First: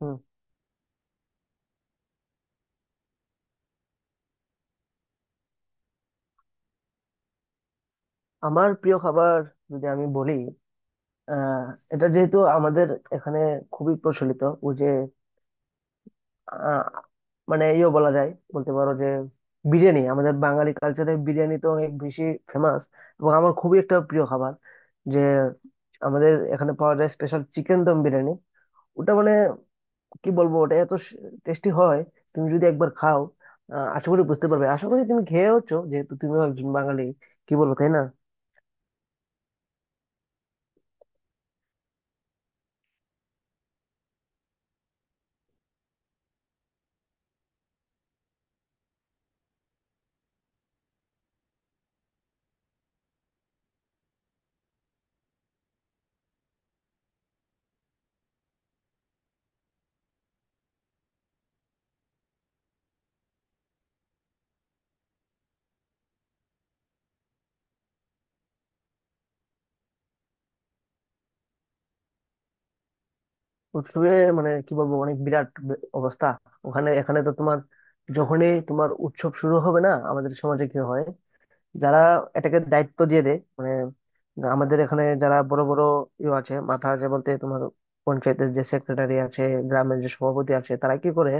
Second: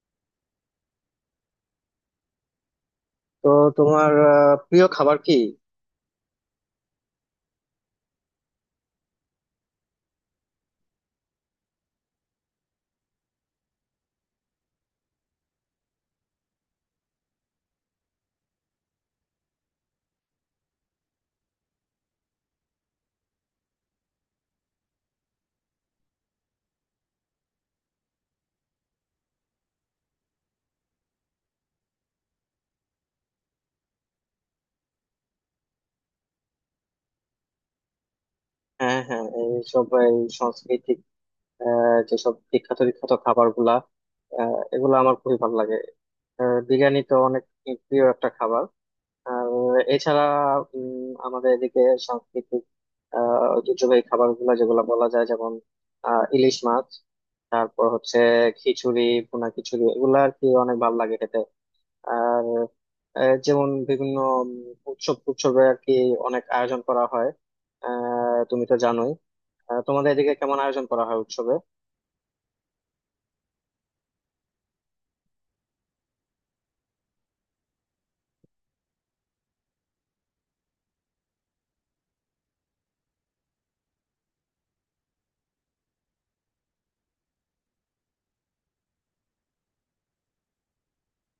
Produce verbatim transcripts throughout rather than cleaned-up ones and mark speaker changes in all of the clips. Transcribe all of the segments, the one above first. Speaker 1: হুম,
Speaker 2: তো তোমার আহ, প্রিয় খাবার কি?
Speaker 1: আমার প্রিয় খাবার যদি আমি বলি আহ এটা যেহেতু আমাদের এখানে খুবই প্রচলিত, ও যে আহ, মানে ইয়ে বলা যায়, বলতে পারো যে বিরিয়ানি, আমাদের বাঙালি কালচারে বিরিয়ানি তো অনেক বেশি ফেমাস এবং আমার খুবই একটা প্রিয় খাবার যে আমাদের এখানে পাওয়া যায়, স্পেশাল চিকেন দম বিরিয়ানি। ওটা মানে কি বলবো, ওটা এত টেস্টি হয়, তুমি যদি একবার খাও আহ, আশা করি বুঝতে পারবে। আশা করি তুমি খেয়েওছো যেহেতু তুমিও একজন বাঙালি, কি বলবো তাই না।
Speaker 2: হ্যাঁ, হ্যাঁ, এইসব এই সাংস্কৃতিক আহ, যেসব বিখ্যাত বিখ্যাত খাবার গুলা এগুলো আমার খুবই ভালো লাগে। আহ, বিরিয়ানি তো অনেক প্রিয় একটা খাবার। আর এছাড়া উম, আমাদের এদিকে সাংস্কৃতিক আহ, ঐতিহ্যবাহী খাবার গুলা, যেগুলো বলা যায়, যেমন আহ, ইলিশ মাছ, তারপর হচ্ছে খিচুড়ি, ভুনা খিচুড়ি— এগুলো আর কি অনেক ভালো লাগে খেতে। আর আহ, যেমন বিভিন্ন উম, উৎসব উৎসবে আর কি অনেক আয়োজন করা হয়। আহ তুমি তো জানোই। আহ, তোমাদের এদিকে কেমন আয়োজন করা হয় উৎসবে?
Speaker 1: উৎসবে মানে কি বলবো অনেক বিরাট বে- অবস্থা। ওখানে এখানে তো তোমার, যখনই তোমার উৎসব শুরু হবে না, আমাদের সমাজে কি হয়, যারা এটাকে দায়িত্ব দিয়ে দেয় মানে আমাদের এখানে যারা বড় বড় ইয়ে আছে, মাথা আছে বলতে তোমার পঞ্চায়েতের যে সেক্রেটারি আছে, গ্রামের যে সভাপতি আছে, তারা কি করে,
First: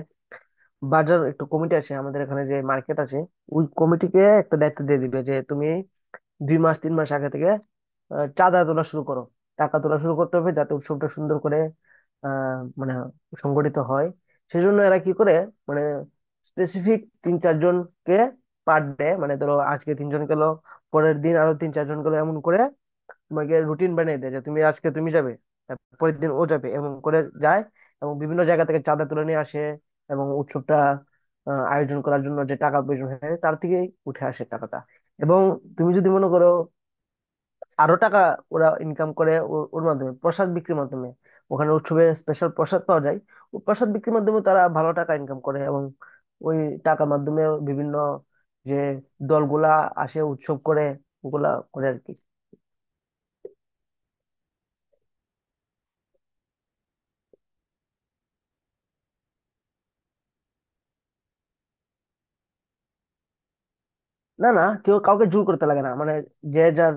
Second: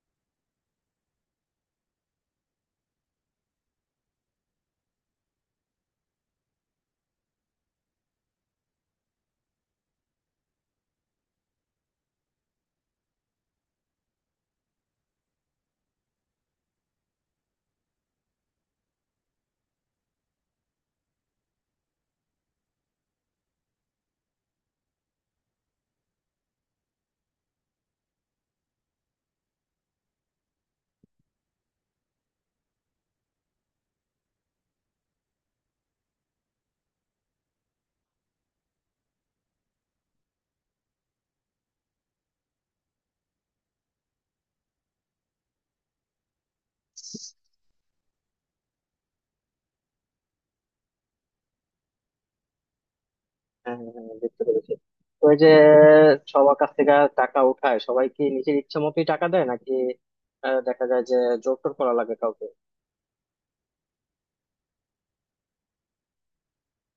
Speaker 1: বাজার একটু কমিটি আছে আমাদের এখানে, যে মার্কেট আছে ওই কমিটিকে একটা দায়িত্ব দিয়ে দিবে যে তুমি দুই মাস তিন মাস আগে থেকে আহ, চাঁদা তোলা শুরু করো, টাকা তোলা শুরু করতে হবে, যাতে উৎসবটা সুন্দর করে আহ মানে সংগঠিত হয়। সেজন্য এরা কি করে, মানে স্পেসিফিক তিন চারজনকে, পার ডে মানে ধরো আজকে তিনজন গেল, পরের দিন আরো তিন চারজন গেল, এমন করে তোমাকে রুটিন বানিয়ে দেয় যে তুমি আজকে তুমি যাবে, তার পরের দিন ও যাবে, এবং করে যায় এবং বিভিন্ন জায়গা থেকে চাঁদা তুলে নিয়ে আসে। এবং উৎসবটা আহ, আয়োজন করার জন্য যে টাকা প্রয়োজন হয়, তার থেকেই উঠে আসে টাকাটা। এবং তুমি যদি মনে করো আরো টাকা ওরা ইনকাম করে ও- ওর মাধ্যমে, প্রসাদ বিক্রির মাধ্যমে। ওখানে উৎসবে স্পেশাল প্রসাদ পাওয়া যায়, ও প্রসাদ বিক্রির মাধ্যমে তারা ভালো টাকা ইনকাম করে, এবং ওই টাকার মাধ্যমে বিভিন্ন যে দলগুলা আসে উৎসব করে, ওগুলা করে আর কি।
Speaker 2: হ্যাঁ, হ্যাঁ, হ্যাঁ, বুঝতে পেরেছি। তো ওই যে সবার কাছ থেকে টাকা উঠায়, সবাই কি নিজের ইচ্ছে মতোই টাকা দেয়, নাকি আহ, দেখা যায় যে জোর টোর করা লাগে কাউকে?
Speaker 1: না না, কেউ কাউকে জোর করতে লাগে না মানে যে যার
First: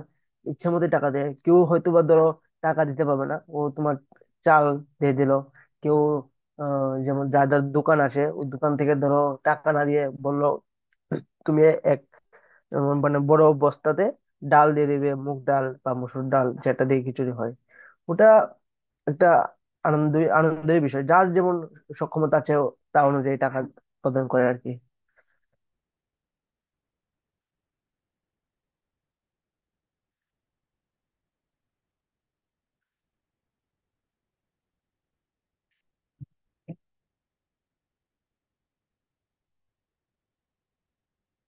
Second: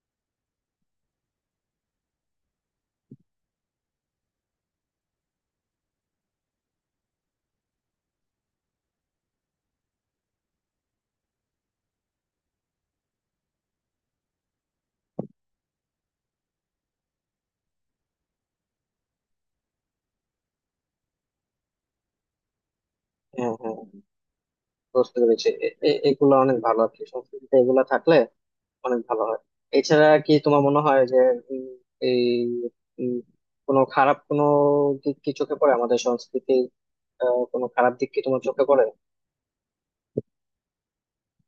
Speaker 1: ইচ্ছে মতো টাকা দেয়, কেউ হয়তো বা ধরো টাকা দিতে পারবে না, ও তোমার চাল দিয়ে দিল, কেউ আহ, যেমন যার যার দোকান আছে ওই দোকান থেকে ধরো টাকা না দিয়ে বললো তুমি এক উম, মানে বড় বস্তাতে ডাল দিয়ে দিবে, মুগ ডাল বা মসুর ডাল যেটা দিয়ে খিচুড়ি হয়। ওটা একটা আনন্দ, আনন্দের বিষয়, যার যেমন সক্ষমতা আছে ও তা অনুযায়ী
Speaker 2: হ্যাঁ,
Speaker 1: টাকা
Speaker 2: হ্যাঁ,
Speaker 1: প্রদান করে আর কি।
Speaker 2: বুঝতে পেরেছি। এ- এ- এগুলো অনেক ভালো আর কি, সংস্কৃতিতে এগুলা থাকলে অনেক ভালো হয়। এছাড়া কি তোমার মনে হয় যে উম, এই উম, কোনো খারাপ কোনো দিক কি চোখে পড়ে আমাদের সংস্কৃতির? আহ, কোনো খারাপ দিক কি তোমার চোখে পড়ে?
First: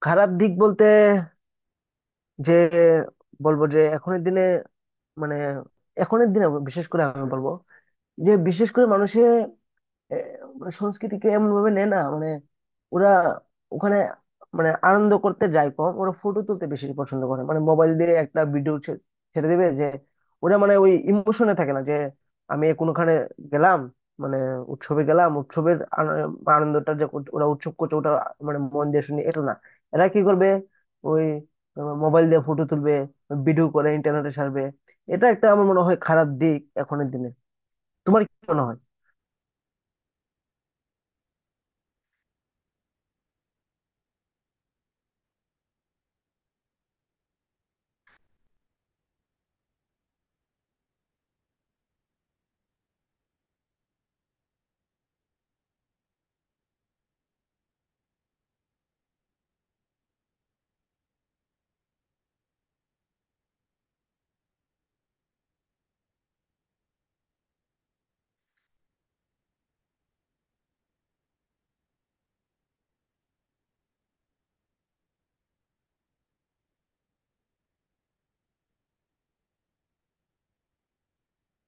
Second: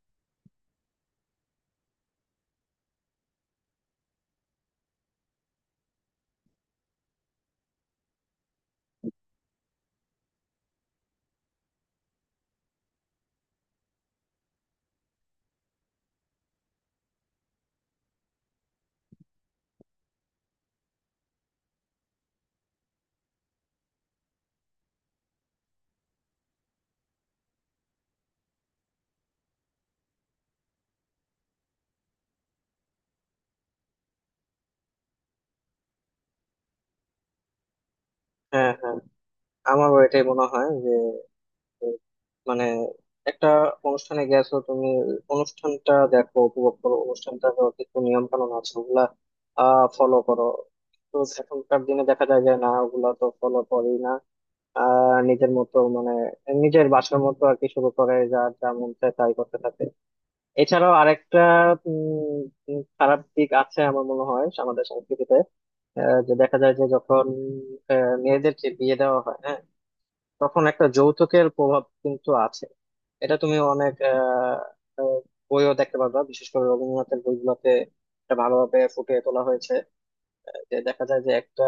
Speaker 1: খারাপ দিক বলতে যে বলবো যে এখনের দিনে, মানে এখনের দিনে বিশেষ করে আমি বলবো যে বিশেষ করে মানুষে এ, মানে সংস্কৃতিকে এমন ভাবে নেয় না, মানে ওরা ওখানে মানে আনন্দ করতে যায় কম, ওরা ফটো তুলতে বেশি পছন্দ করে, মানে মোবাইল দিয়ে একটা ভিডিও ছেড়ে দেবে যে, ওরা মানে ওই ইমোশনে থাকে না যে আমি কোনোখানে গেলাম, মানে উৎসবে গেলাম, উৎসবের আন- আনন্দটা যে কর- ওরা উৎসব করছে ওটা মানে মন দিয়ে শুনি, এটা না, এরা কি করবে ওই মোবাইল দিয়ে ফটো তুলবে, ভিডিও করে ইন্টারনেটে ছাড়বে। এটা একটা আমার মনে হয় খারাপ দিক এখনের দিনে, তোমার কি মনে
Speaker 2: হ্যাঁ,
Speaker 1: হয়।
Speaker 2: হ্যাঁ, আমারও এটাই মনে হয় যে উম, মানে একটা অনুষ্ঠানে গেছো তুমি, অনুষ্ঠানটা দেখো, উপভোগ করো অনুষ্ঠানটা। কিছু নিয়ম কানুন আছে, ওগুলা ফলো করো। তো এখনকার দিনে দেখা যায় যে না, ওগুলা তো ফলো করি না। আহ নিজের মতো, মানে নিজের বাসার মতো আর কি শুরু করে, যা যা মন চায় তাই করতে থাকে। এছাড়াও আরেকটা উম, উম, খারাপ দিক আছে আমার মনে হয় আমাদের সংস্কৃতিতে। আহ, যে দেখা যায় যে যখন আহ, মেয়েদের যে বিয়ে দেওয়া হয়, হ্যাঁ, তখন একটা যৌতুকের প্রভাব কিন্তু আছে। এটা তুমি অনেক আহ, আহ, বইও দেখতে পারবা, বিশেষ করে রবীন্দ্রনাথের বইগুলোতে এটা ভালোভাবে ফুটিয়ে তোলা হয়েছে। আহ, যে দেখা যায় যে একটা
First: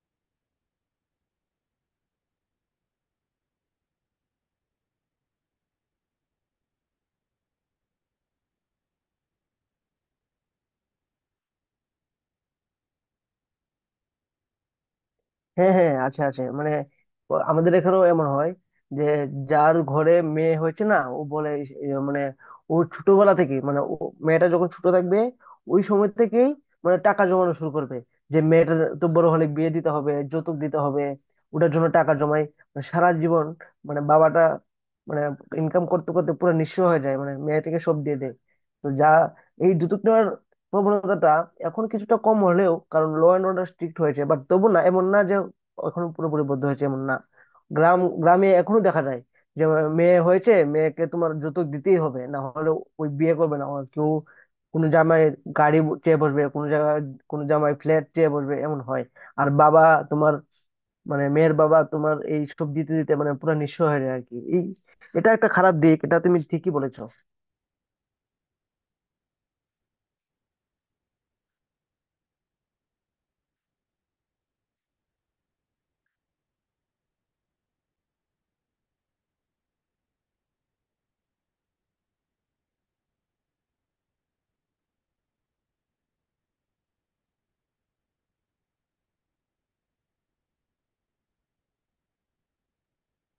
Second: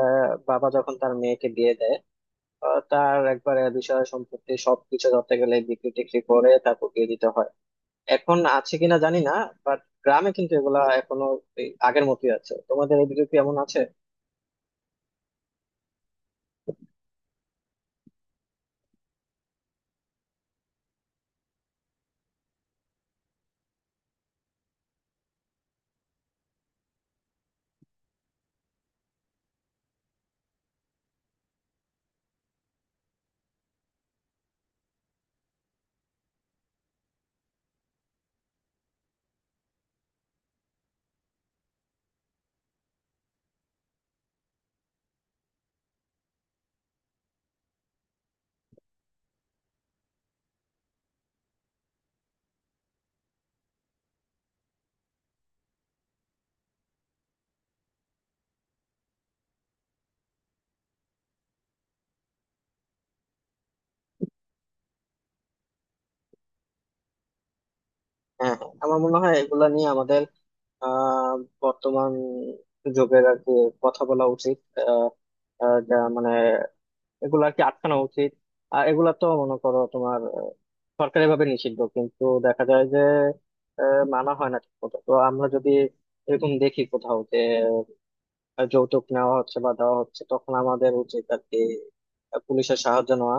Speaker 2: বাবা যখন তার মেয়েকে বিয়ে দেয়, আহ, তার একবারে বিষয় সম্পত্তি সবকিছু ধরতে গেলে বিক্রি টিক্রি করে তারপর দিয়ে দিতে হয়। এখন আছে কিনা জানি না, বাট গ্রামে কিন্তু এগুলা এখনো এই আগের মতোই আছে। তোমাদের এদিকে কি এমন আছে?
Speaker 1: হ্যাঁ হ্যাঁ আছে আছে, মানে ও আমাদের এখানেও এমন হয় যে যার ঘরে মেয়ে হয়েছে না, ও বলে ইস- এ, মানে ও ছোটবেলা থেকে মানে ও মেয়েটা যখন ছোট থাকবে ওই সময় থেকেই মানে টাকা জমানো শুরু করবে, যে মেয়েটা তো বড় হলে বিয়ে দিতে হবে, যৌতুক দিতে হবে, ওটার জন্য টাকা জমাই মানে সারা জীবন, মানে বাবাটা মানে ইনকাম করতে করতে পুরো নিঃস্ব হয়ে যায়, মানে মেয়েটাকে সব দিয়ে দেয়। তো যা, এই যৌতুক নেওয়ার প্রবণতাটা এখন কিছুটা কম হলেও, কারণ ল অ্যান্ড অর্ডার স্ট্রিক্ট হয়েছে, বাট তবু না এমন না, এখনো পুরোপুরি বদ্ধ হয়েছে এমন না। গ্রাম গ্রামে এখনো দেখা যায় যে মেয়ে হয়েছে, মেয়েকে তোমার যৌতুক দিতেই হবে, না হলে ওই বিয়ে করবে না ওর কেউ, কোনো জামাই গাড়ি চেয়ে বসবে, কোনো জায়গায় কোনো জামাই ফ্ল্যাট চেয়ে বসবে, এমন হয়। আর বাবা তোমার, মানে মেয়ের বাবা তোমার এই সব দিতে দিতে মানে পুরো নিঃস্ব হয়ে যায় আর কি। এই এটা একটা খারাপ দিক, এটা তুমি ঠিকই বলেছো।
Speaker 2: হ্যাঁ, হ্যাঁ, আমার মনে হয় এগুলা নিয়ে আমাদের আহ বর্তমান যুগের আর কি কথা বলা উচিত। আহ আহ, যা মানে এগুলো আর কি আটকানো উচিত। আর এগুলা তো মনে করো তোমার আহ, সরকারিভাবে নিষিদ্ধ, কিন্তু দেখা যায় যে আহ, মানা হয় না ঠিক মতো। তো আমরা যদি এরকম দেখি কোথাও যে আহ, যৌতুক নেওয়া হচ্ছে বা দেওয়া হচ্ছে, তখন আমাদের উচিত আর কি আহ, পুলিশের সাহায্য নেওয়া,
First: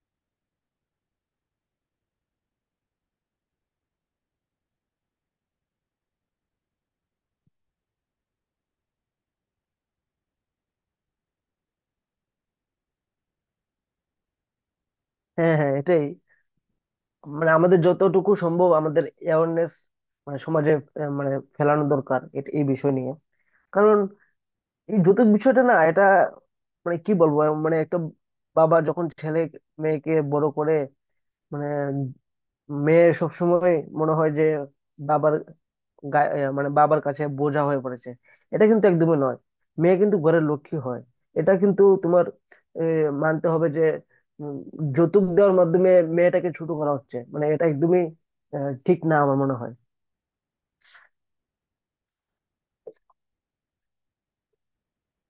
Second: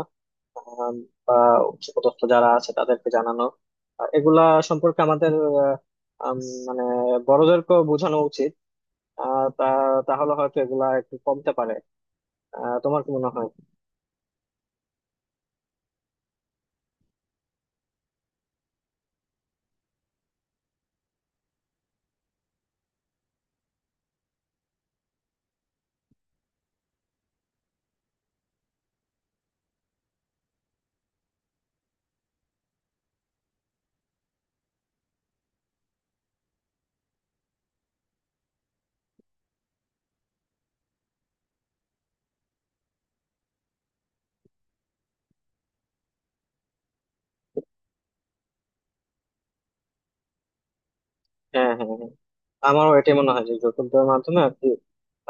Speaker 2: আহ, বা উচ্চপদস্থ যারা আছে তাদেরকে জানানো। আহ, এগুলা সম্পর্কে আমাদের আহ, আম, মানে বড়দেরকেও বোঝানো উচিত। আহ, তা তাহলে হয়তো এগুলা একটু কমতে পারে। আহ, তোমার কি মনে হয়?
Speaker 1: হ্যাঁ হ্যাঁ এটাই, মানে আমাদের যতটুকু সম্ভব আমাদের অ্যাওয়ারনেস মানে সমাজে আহ, মানে ফেলানো দরকার এট- এই বিষয় নিয়ে। কারণ এই যৌতুক বিষয়টা না, এটা মানে কি বলবো, মানে একটা বাবা যখন ছেলে মেয়েকে বড় করে, মানে মেয়ে সবসময় মনে হয় যে বাবার গায়ে- এ, মানে বাবার কাছে বোঝা হয়ে পড়েছে। এটা কিন্তু একদমই নয়, মেয়ে কিন্তু ঘরের লক্ষ্মী হয়। এটা কিন্তু তোমার এ, মানতে হবে যে উম, যৌতুক দেওয়ার মাধ্যমে মেয়েটাকে ছোট করা হচ্ছে, মানে এটা একদমই আহ, ঠিক না আমার মনে হয়।
Speaker 2: হ্যাঁ, হ্যাঁ, হ্যাঁ। আমারও এটাই মনে হয় যে যৌতুকের মাধ্যমে আর কি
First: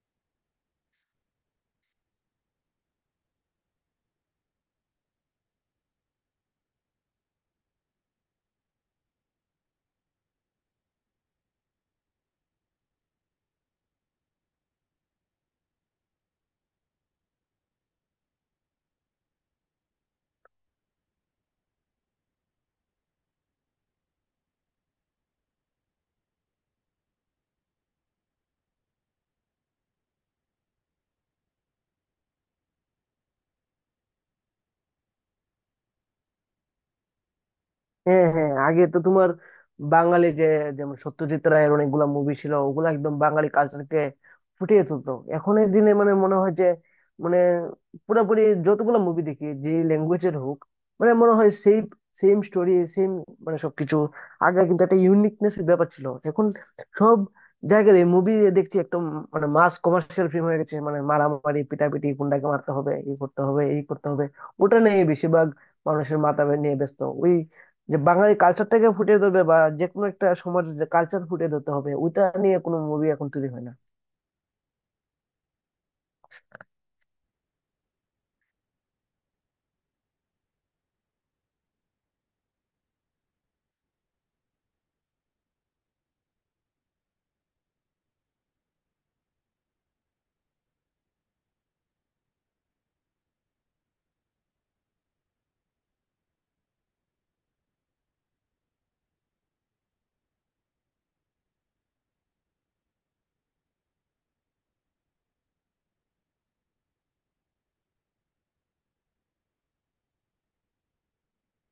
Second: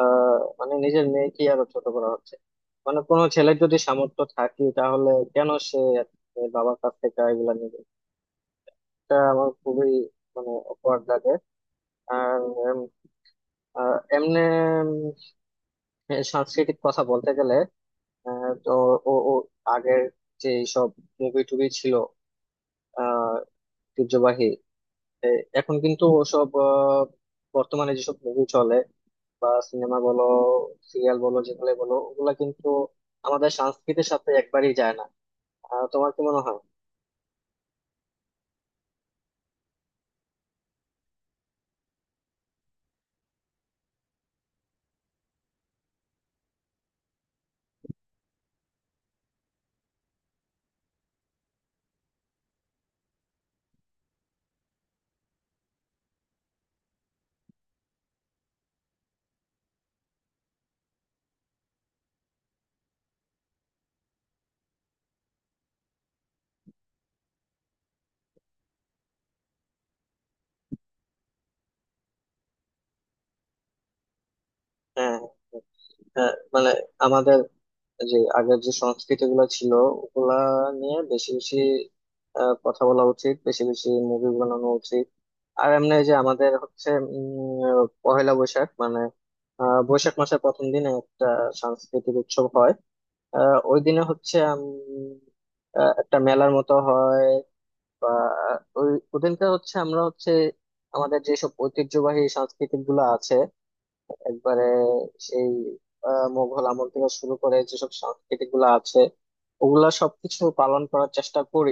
Speaker 2: আহ, মানে নিজের মেয়েকে আরো ছোট করা হচ্ছে। মানে কোনো ছেলের যদি সামর্থ্য থাকে, তাহলে কেন সে আর কি তার বাবার কাছ থেকে এগুলা নেবে? এটা আমার খুবই মানে অকওয়ার্ড লাগে। আর উম, আহ, এমনে উম, সাংস্কৃতিক কথা বলতে গেলে আহ, তো ও ও আগের যে সব মুভি টুভি ছিল আহ ঐতিহ্যবাহী, এ- এখন কিন্তু ওসব আহ, বর্তমানে যেসব মুভি চলে, বা সিনেমা বলো সিরিয়াল বলো যেগুলো বলো ওগুলা কিন্তু আমাদের সংস্কৃতির সাথে একবারই যায় না। আহ, তোমার কি মনে হয়?
Speaker 1: হ্যাঁ হ্যাঁ আগে তো তোমার বাঙালি যে, যেমন সত্যজিৎ রায়ের অনেকগুলা মুভি ছিল, ওগুলো একদম বাঙালি কালচারকে ফুটিয়ে তুলতো। এখনের দিনে মানে মনে হয় যে মানে পুরোপুরি যতগুলো মুভি দেখি যে ল্যাঙ্গুয়েজের হোক, মানে মনে হয় সেই সেম স্টোরি সেম, মানে সবকিছু। আগে কিন্তু একটা ইউনিকনেস ব্যাপার ছিল, এখন সব জায়গায় মুভি দেখছি একদম মানে মাস কমার্শিয়াল ফিল্ম হয়ে গেছে, মানে মারামারি পিটাপিটি, গুন্ডাকে মারতে হবে, এই করতে হবে, এই করতে হবে, ওটা নিয়ে বেশিরভাগ মানুষের মাথা নিয়ে ব্যস্ত। ওই যে বাঙালি কালচারটাকে ফুটিয়ে ধরবে, বা যে কোনো একটা সমাজের যে কালচার ফুটিয়ে ধরতে হবে, ওইটা নিয়ে কোনো মুভি এখন তৈরি হয় না।
Speaker 2: হ্যাঁ, হ্যাঁ, মানে আমাদের যে আগের যে সংস্কৃতি গুলো ছিল ওগুলা নিয়ে বেশি বেশি আহ, কথা বলা উচিত, বেশি বেশি মুভি বানানো উচিত। আর এমনি যে আমাদের হচ্ছে উম, পহেলা বৈশাখ, মানে আহ, বৈশাখ মাসের প্রথম দিনে একটা সাংস্কৃতিক উৎসব হয়। আহ, ওই দিনে হচ্ছে উম, আহ, একটা মেলার মতো হয়, বা ওই ওদিনকে হচ্ছে আমরা হচ্ছে আমাদের যেসব ঐতিহ্যবাহী সাংস্কৃতিক গুলা আছে, একবারে সেই আহ, মোঘল আমল থেকে শুরু করে যেসব সাংস্কৃতিক গুলা আছে, ওগুলা সবকিছু পালন করার চেষ্টা করি,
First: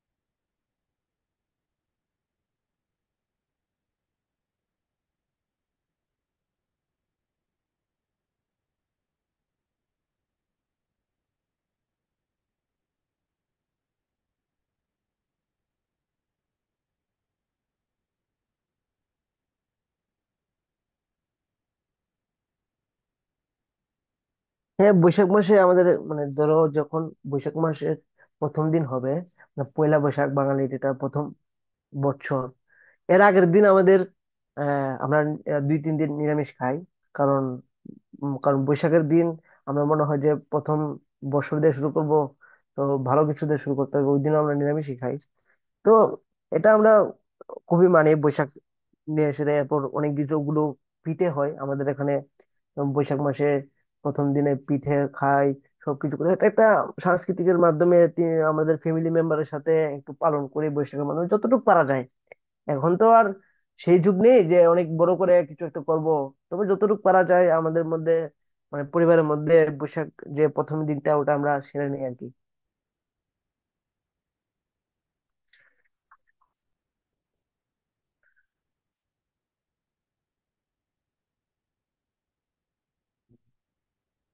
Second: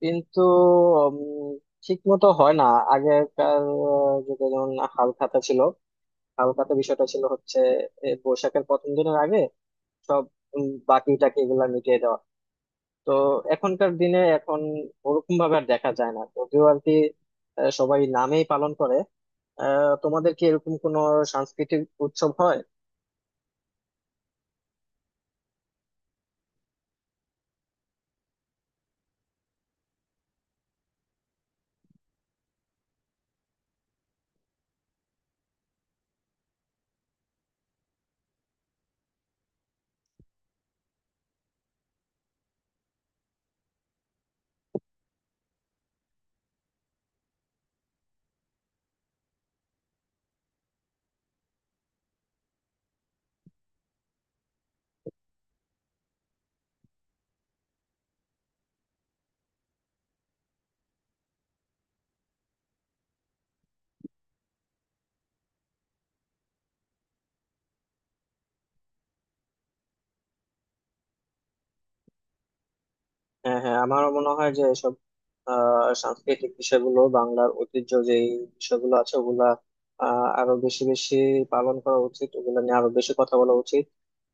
Speaker 2: কিন্তু ঠিক মতো হয় না। আগেকার আহ, যুগে যেমন হাল খাতা ছিল। হাল খাতা বিষয়টা ছিল হচ্ছে এ, বৈশাখের প্রথম দিনের আগে সব উম, বাকি টাকি এগুলা মিটিয়ে দেওয়া। তো এখনকার দিনে এখন ওরকম ভাবে আর দেখা যায় না যদিও আর কি। আহ, সবাই নামেই পালন করে। আহ, তোমাদের কি এরকম কোনো সাংস্কৃতিক উৎসব হয়?
Speaker 1: হ্যাঁ বৈশাখ মাসে আমাদের, মানে ধরো যখন বৈশাখ মাসের প্রথম দিন হবে, মানে পয়লা বৈশাখ, বাঙালির এটা প্রথম বছর, এর আগের দিন আমাদের আহ আমরা আহ, দুই তিন দিন নিরামিষ খাই কারণ উম, কারণ বৈশাখের দিন আমরা মনে হয় যে প্রথম বর্ষর দিয়ে শুরু করব, তো ভালো কিছু দিয়ে শুরু করতে হবে, ওই দিন আমরা নিরামিষই খাই। তো এটা আমরা খুবই মানে বৈশাখ নিয়ে এসে দেয়। এরপর অনেক কিছু গুলো পিঠে হয় আমাদের এখানে, উম বৈশাখ মাসে প্রথম দিনে পিঠে খাই, সবকিছু করে। এটা একটা সাংস্কৃতিকের মাধ্যমে তি- আমাদের ফ্যামিলি মেম্বারের সাথে একটু পালন করি বৈশাখের মাধ্যমে যতটুকু পারা যায়। এখন তো আর সেই যুগ নেই যে অনেক বড় করে কিছু একটা করব, তবে যতটুকু পারা যায় আমাদের মধ্যে মানে পরিবারের মধ্যে বৈশাখ যে প্রথম দিনটা ওটা আমরা সেরে নিই আর কি।
Speaker 2: হ্যাঁ, হ্যাঁ, আমারও মনে হয় যে এসব আহ সাংস্কৃতিক বিষয়গুলো, বাংলার ঐতিহ্য যে বিষয়গুলো আছে, ওগুলা আহ আরো বেশি বেশি পালন করা উচিত, ওগুলো নিয়ে আরো বেশি কথা বলা উচিত।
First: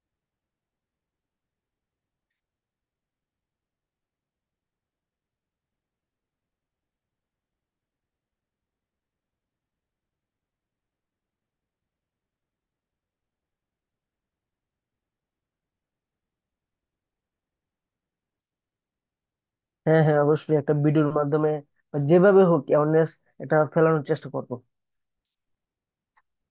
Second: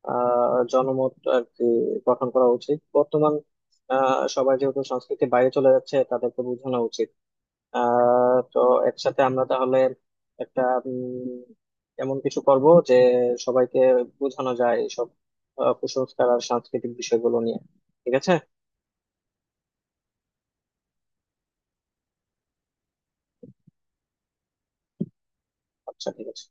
Speaker 2: আহ জনমত আর কি গঠন করা উচিত। বর্তমান আহ সবাই যেহেতু সংস্কৃতির বাইরে চলে যাচ্ছে, তাদেরকে বোঝানো উচিত। আহ তো একসাথে আমরা তাহলে একটা উম, এমন কিছু করব যে সবাইকে বোঝানো যায় এইসব আহ, কুসংস্কার আর সাংস্কৃতিক বিষয়গুলো নিয়ে। ঠিক আছে?
Speaker 1: হ্যাঁ হ্যাঁ অবশ্যই, একটা ভিডিওর মাধ্যমে বা যেভাবে হোক অ্যাওয়ারনেস এটা ফেলানোর চেষ্টা করবো।
Speaker 2: আচ্ছা, ঠিক আছে।